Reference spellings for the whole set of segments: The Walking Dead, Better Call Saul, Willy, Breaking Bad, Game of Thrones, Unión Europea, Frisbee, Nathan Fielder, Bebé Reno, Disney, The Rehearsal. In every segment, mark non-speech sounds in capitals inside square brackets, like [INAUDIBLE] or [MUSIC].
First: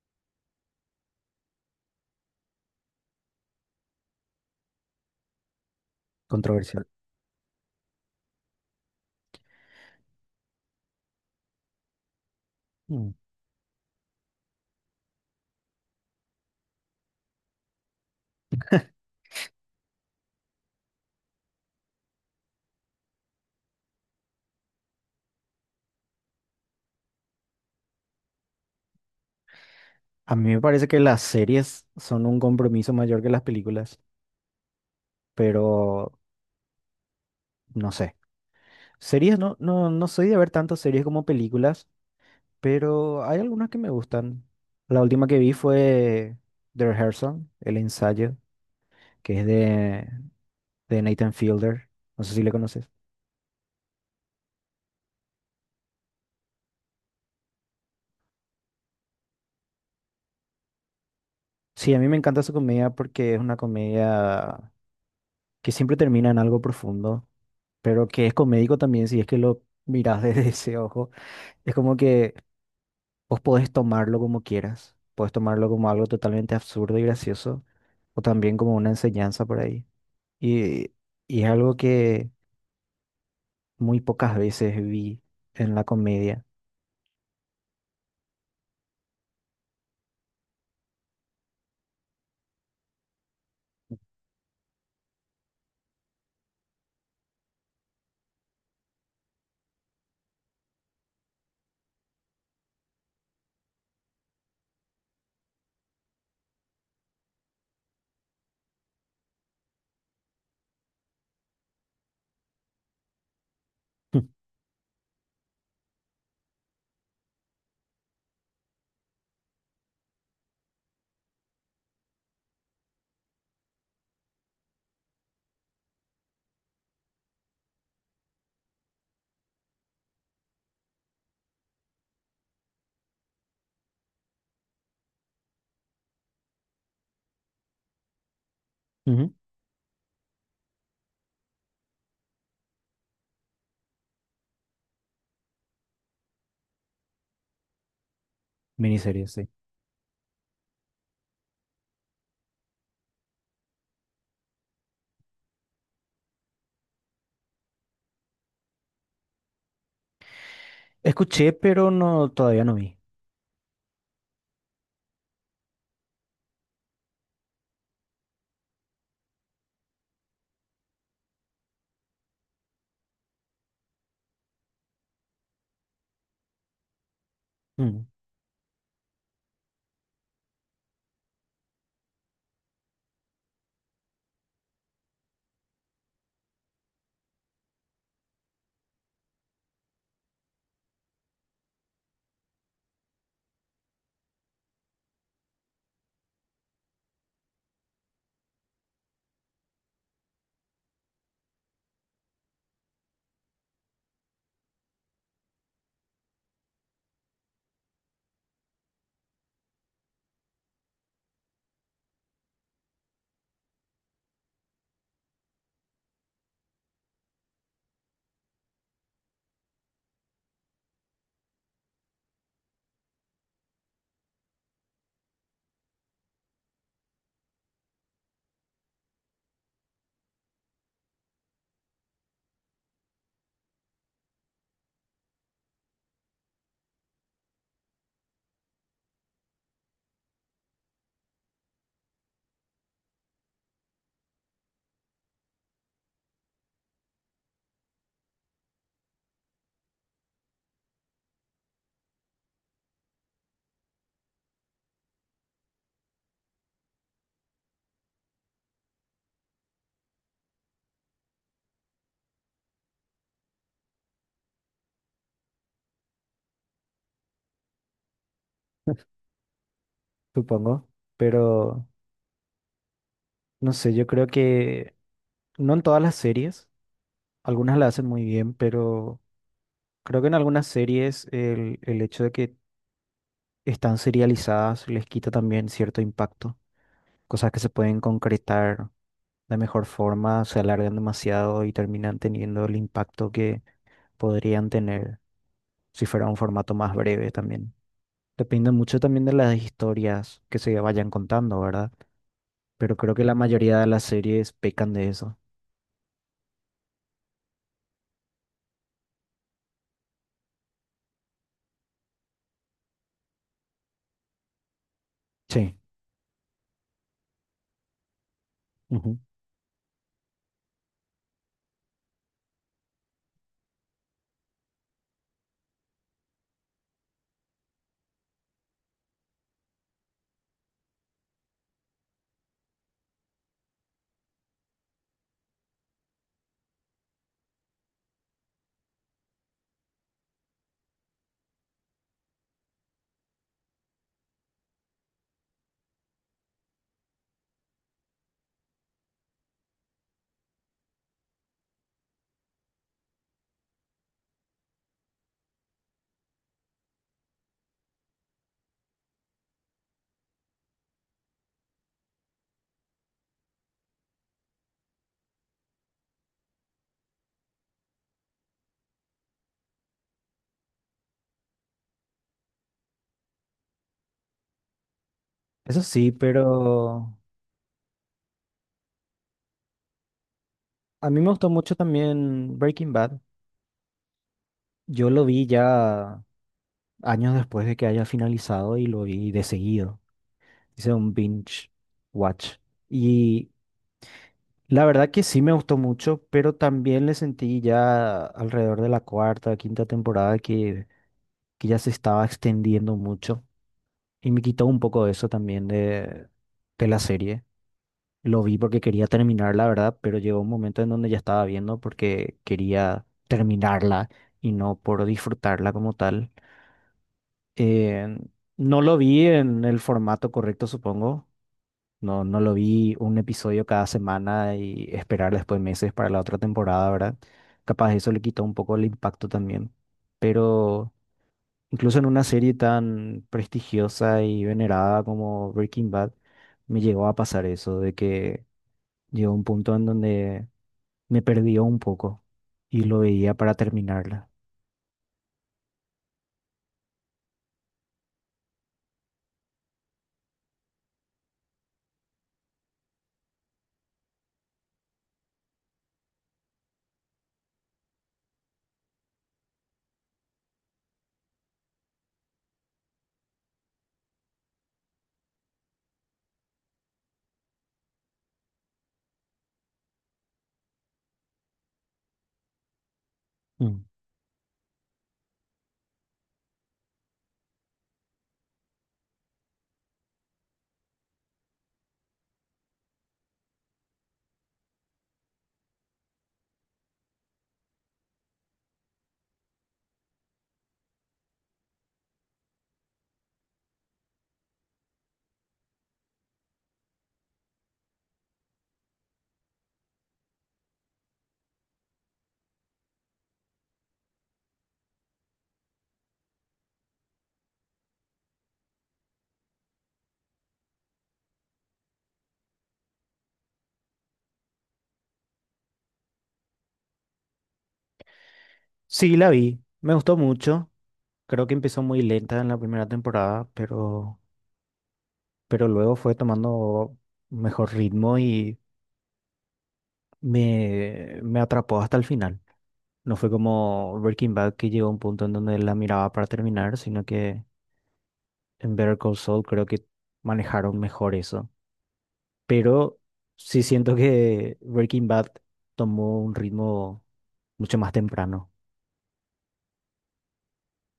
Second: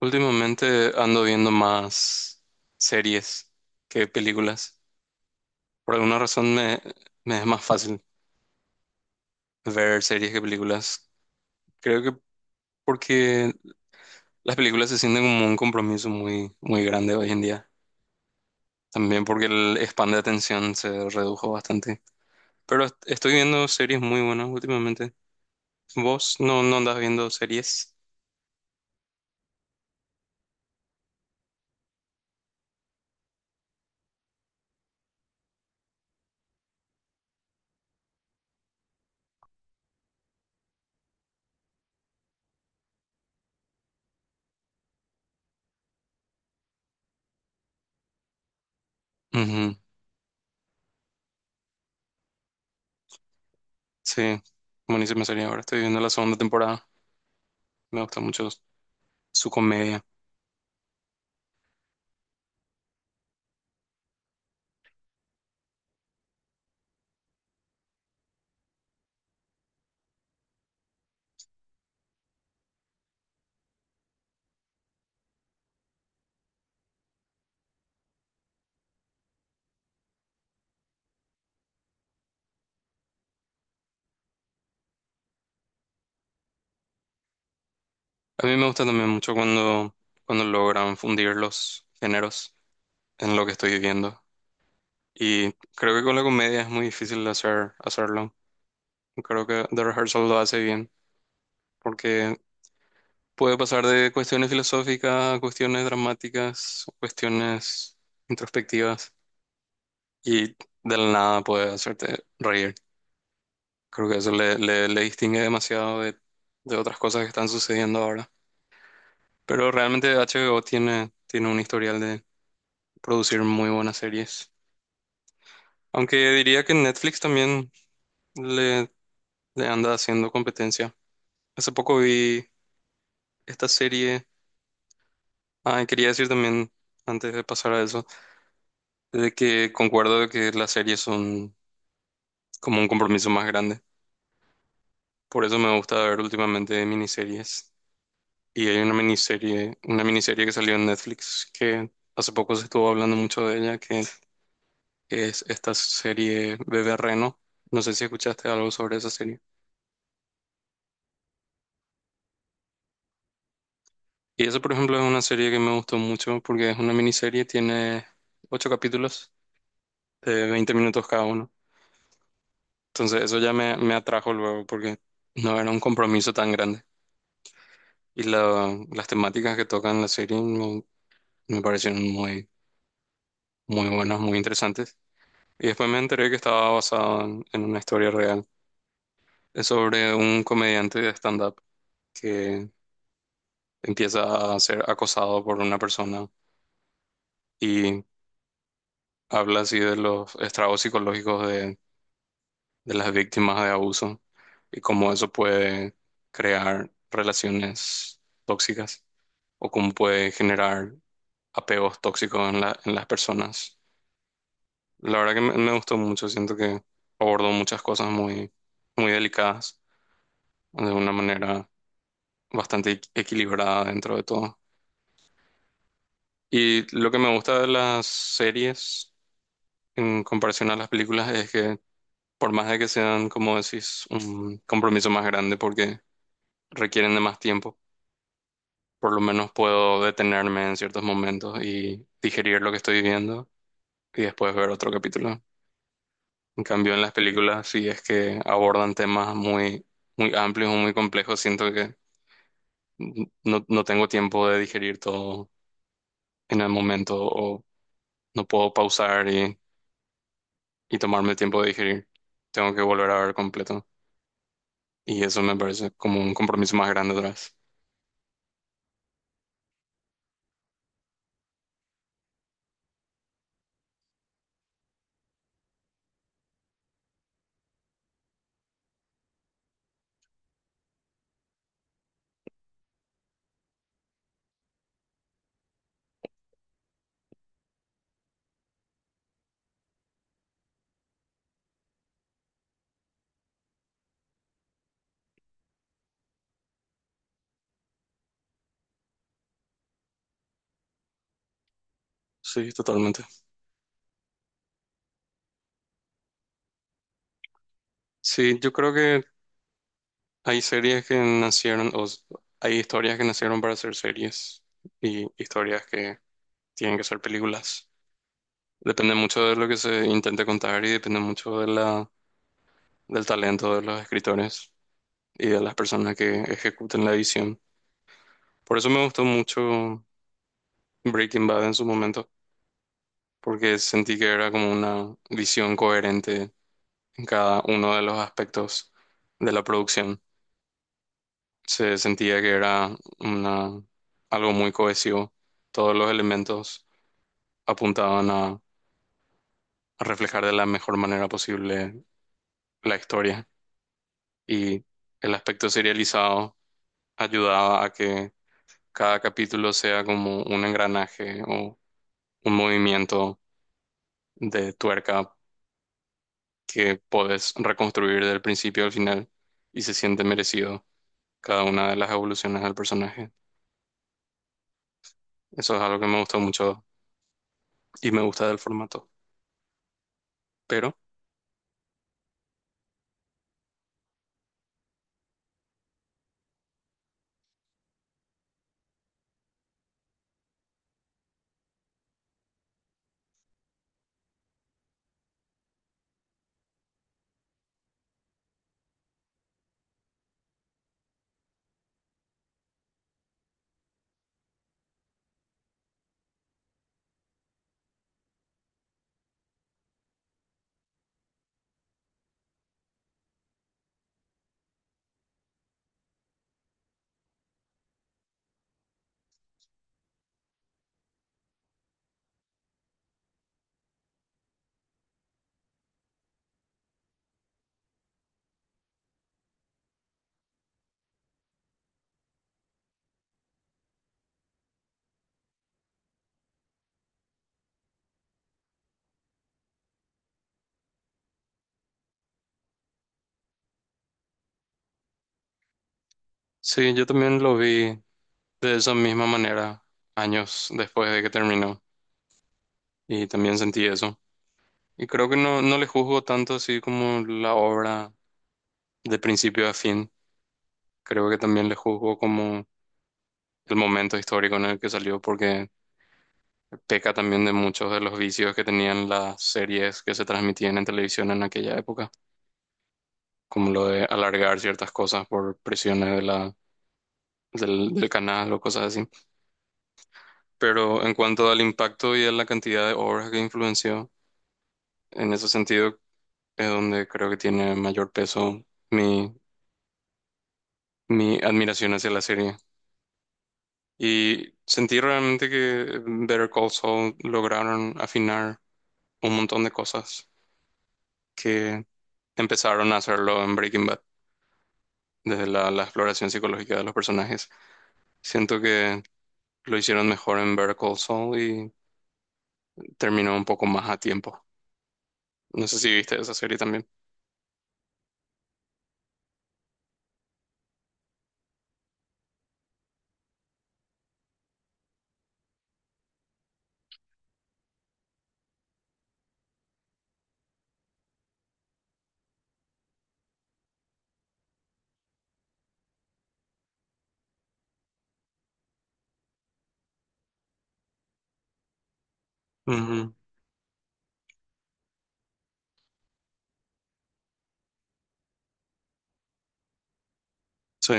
Últimamente ando viendo más series que películas. Por alguna razón Controversial. me es más fácil ver series que películas. Creo que Mm. porque las películas se sienten como un compromiso muy, muy grande hoy en día. También porque el span de atención se redujo bastante. Pero estoy viendo series muy buenas últimamente. ¿Vos no andas viendo series? A mí me parece que las series son un compromiso mayor que las películas, pero no sé. Series, no soy de ver tantas series como películas, pero hay algunas que me gustan. La última que vi fue The Rehearsal, El ensayo, que es Ujú. de, de Nathan Fielder. No sé si le conoces. Sí, buenísima serie ahora. Estoy viendo la segunda temporada. Me gusta mucho su comedia. Sí, a mí me encanta su comedia porque es una comedia que siempre termina en algo profundo, pero que es comédico también si es que lo miras [LAUGHS] desde ese ojo. Es como que vos podés tomarlo como quieras, podés tomarlo como algo totalmente absurdo y gracioso, o también como una enseñanza por ahí. Y, y es algo que muy pocas veces vi en la comedia. A mí me gusta también mucho cuando logran fundir los géneros en lo que estoy viviendo. Y creo que con la comedia es muy difícil hacerlo. Creo que The Rehearsal lo hace bien, porque puede pasar de cuestiones filosóficas a cuestiones dramáticas, cuestiones introspectivas, y de la nada puede hacerte reír. Creo que eso [LAUGHS] le distingue demasiado de otras cosas que están sucediendo ahora. Pero realmente HBO tiene un historial de producir muy buenas series. Aunque diría que Netflix también le, le anda haciendo competencia. Hace poco vi esta serie. Ah, y quería decir también, antes de pasar a eso, de Ujú. que concuerdo de que las series son como un compromiso más grande. Por eso me gusta ver últimamente miniseries. Y hay Miniseries, sí. Una miniserie que salió en Netflix que hace poco se estuvo hablando mucho de ella, es esta serie Bebé Reno. No sé si escuchaste algo sobre esa serie. Escuché, pero no, todavía no vi. Y eso, por ejemplo, es una serie que me gustó mucho porque es una miniserie, tiene ocho capítulos de 20 minutos cada uno. Entonces, eso ya me atrajo luego porque no era un compromiso tan grande. Mm. Y las temáticas que tocan la serie me parecieron muy, muy buenas, muy interesantes. Y después me enteré que estaba basado en una historia real. Es sobre un comediante de stand-up que empieza a ser acosado por una persona y habla así de los estragos psicológicos de las víctimas de abuso y cómo eso puede crear relaciones tóxicas o cómo puede generar apegos tóxicos en en las personas. La verdad que me gustó mucho, siento que abordó muchas cosas muy, muy delicadas de una manera bastante equilibrada dentro de todo. Y lo que me gusta de las series en comparación a las películas es que por más de que sean, como decís, un compromiso más grande porque requieren de más tiempo, por lo menos puedo detenerme en ciertos momentos y digerir lo que estoy viendo y después ver otro capítulo. En cambio, en las películas, si es que abordan temas muy, muy amplios o muy complejos, siento que no tengo tiempo de digerir todo en el momento o no puedo pausar y tomarme el tiempo de digerir. Tengo que volver a ver completo. Y eso me parece como un compromiso más grande atrás. [LAUGHS] Supongo. Pero no sé, yo creo que no en todas las series, algunas la hacen muy bien, pero creo que en algunas series el hecho de que están serializadas les quita también cierto impacto. Cosas que se pueden concretar de mejor forma se alargan demasiado y terminan teniendo el impacto que podrían tener si fuera un formato más breve también. Depende mucho también de las historias que se vayan contando, ¿verdad? Sí, Pero creo totalmente. que la mayoría de las series pecan de eso. Sí, yo creo que Hay series que nacieron, o s- hay historias que nacieron para ser series y Sí. historias que tienen que ser películas. Depende Ujú. mucho de lo que se intente contar y depende mucho de del talento de los escritores y de las personas que ejecuten la edición. Por eso me gustó mucho Breaking Bad en su momento, porque sentí que era como una visión coherente en cada uno de los aspectos de la producción. Se sentía que era una, algo muy cohesivo. Todos los elementos apuntaban a, a reflejar de la mejor manera posible la historia y el aspecto serializado ayudaba a que cada capítulo sea como un engranaje o un movimiento de tuerca que podés reconstruir del principio al final y se siente merecido cada una de las evoluciones del personaje. Eso es Eso algo que sí, me gustó mucho pero y me gusta del formato. Pero a mí me gustó mucho también Breaking Bad. Yo lo vi ya años después de que haya finalizado y lo vi de seguido. Hice un binge watch. Y la verdad que sí me gustó mucho, pero también le sentí ya alrededor de la cuarta, quinta temporada que ya se estaba extendiendo mucho y me quitó un poco de eso también de la serie. Lo vi porque quería terminar, la verdad, pero llegó un momento en donde ya estaba viendo porque quería terminarla y no por disfrutarla como tal. Eh, no lo vi en el formato correcto, supongo. No, no lo vi un episodio cada semana y esperar después meses para la otra temporada, ¿verdad? Capaz eso le quitó un poco el impacto también. Pero incluso en una serie tan prestigiosa y venerada como Breaking Bad, me llegó a pasar eso, de que llegó un punto en donde me perdió un poco y lo veía para terminarla. sí, yo también lo vi de esa misma manera años después de que terminó y también sentí eso. Y creo que no le juzgo tanto así como la obra de principio a fin. Creo que también le juzgo como el momento histórico en el que salió porque peca también de muchos de los vicios que tenían las series que se transmitían en televisión en aquella época, como Mm. lo de alargar ciertas cosas por presiones de del canal o cosas así. Pero en cuanto al impacto y a la cantidad de obras que influenció, en ese sentido es donde creo que tiene mayor peso mi, mi admiración hacia la serie. Y sentí realmente que Better Call Saul lograron afinar un montón de cosas que empezaron a hacerlo en Breaking Bad, desde la exploración psicológica de los personajes. Siento que lo hicieron mejor en Better Call Saul y terminó un poco más a tiempo. No sé si viste esa serie también. Sí, la vi, me gustó mucho. Creo que empezó muy lenta en la primera temporada, pero luego fue tomando mejor ritmo y me atrapó hasta el final. No fue como Breaking Bad que llegó a un punto en donde la miraba para terminar, sino que en Better Call Saul creo que manejaron mejor eso. Pero Ujú. sí siento que Breaking Bad tomó un ritmo mucho más temprano. Sí,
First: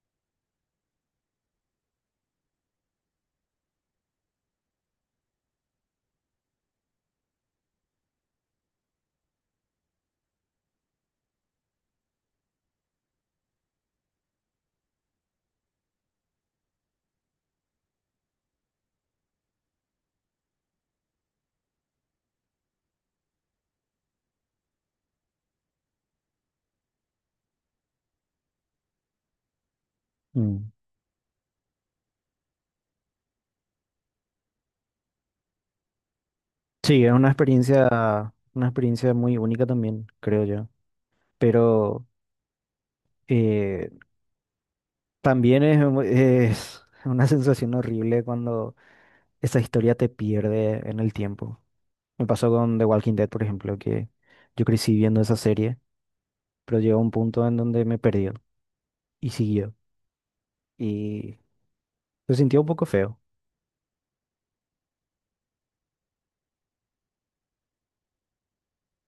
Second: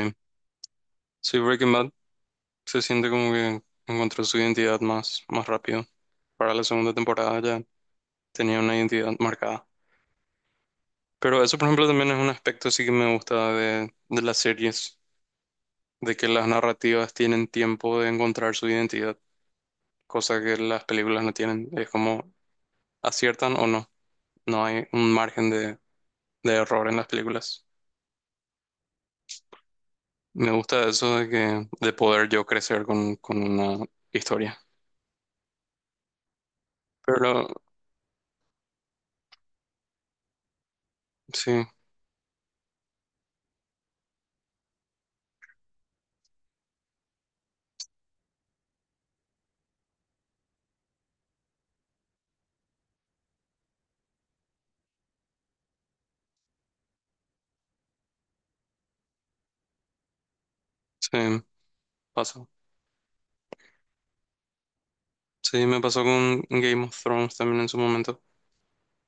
sí, Breaking Bad se siente como que encontró su identidad más rápido. Para la segunda temporada ya tenía una identidad marcada. Pero eso, por ejemplo, también es un aspecto sí que me gusta de las series, de que las narrativas tienen tiempo de encontrar su identidad, cosa que las películas no tienen. Es como aciertan o no, no hay un margen de error en las películas. Me Mm. gusta eso de que de poder yo crecer con una historia. Sí, es Pero una experiencia muy única también, creo yo. sí, Pero eh, también es una [LAUGHS] sensación horrible cuando esa historia te pierde en el tiempo. Me pasó con The Walking Dead, por ejemplo, que yo crecí viendo esa serie, pero llegó un punto en donde me perdió y siguió. Y sí, se pasó. sintió un poco feo. Sí, me pasó con Game of Thrones también en su momento.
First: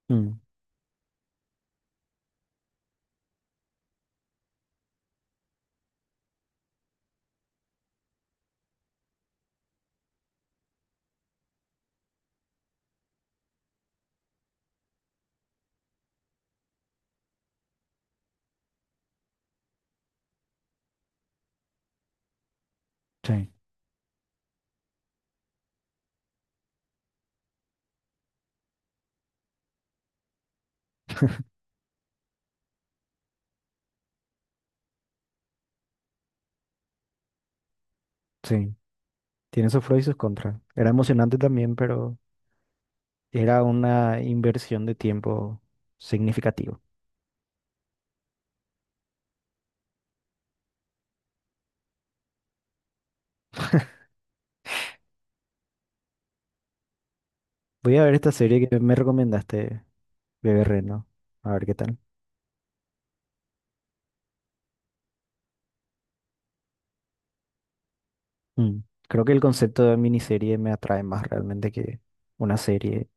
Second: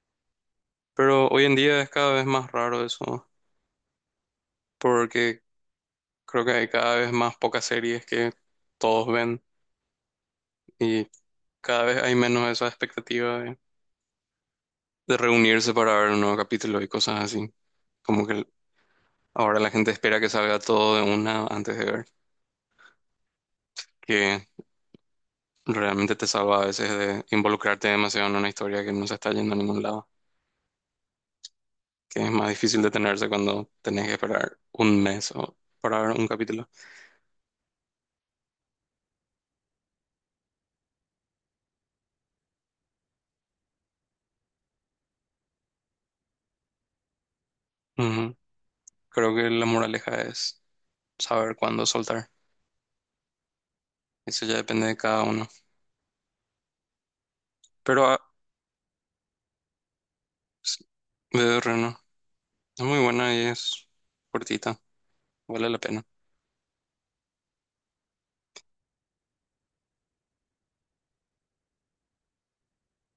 Mm, Pero hoy en día es cada vez más raro eso, porque creo que hay cada vez más pocas series que todos ven y cada vez hay menos esa expectativa de reunirse para ver un nuevo capítulo y cosas así. Como que ahora la gente espera que salga todo de una antes de ver, sí, que realmente te salva a veces de involucrarte demasiado en una historia que no se está yendo a ningún lado, que es más difícil detenerse cuando tenés que esperar un mes o para ver un capítulo. sí. Tiene sus pros y sus contras. Era emocionante también, pero era una inversión de tiempo significativa. Ujú. Creo que la moraleja es saber cuándo soltar. Eso ya depende de cada uno. Voy a Pero ver ah, esta serie que me recomendaste, Bebé sí, Reno. A Bebé ver qué Reno. tal. Es muy buena y es cortita. Vale la pena. Mm. Creo que el concepto de miniserie me atrae más realmente que una serie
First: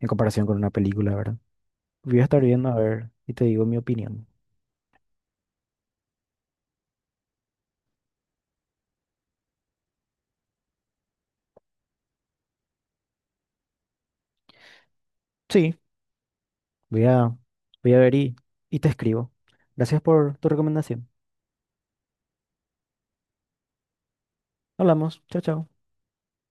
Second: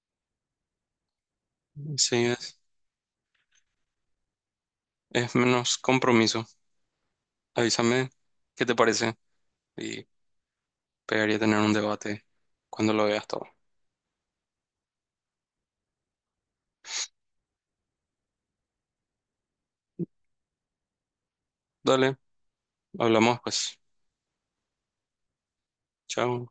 en comparación con una película, ¿verdad? Voy a Sí, estar viendo a ver y te digo mi opinión. es menos compromiso. Avísame qué te parece y pegaría tener un debate cuando lo veas todo. Sí, voy a, voy a ver y te escribo. Gracias por tu recomendación. Dale, hablamos pues. Hablamos. Chao, chao. Chao.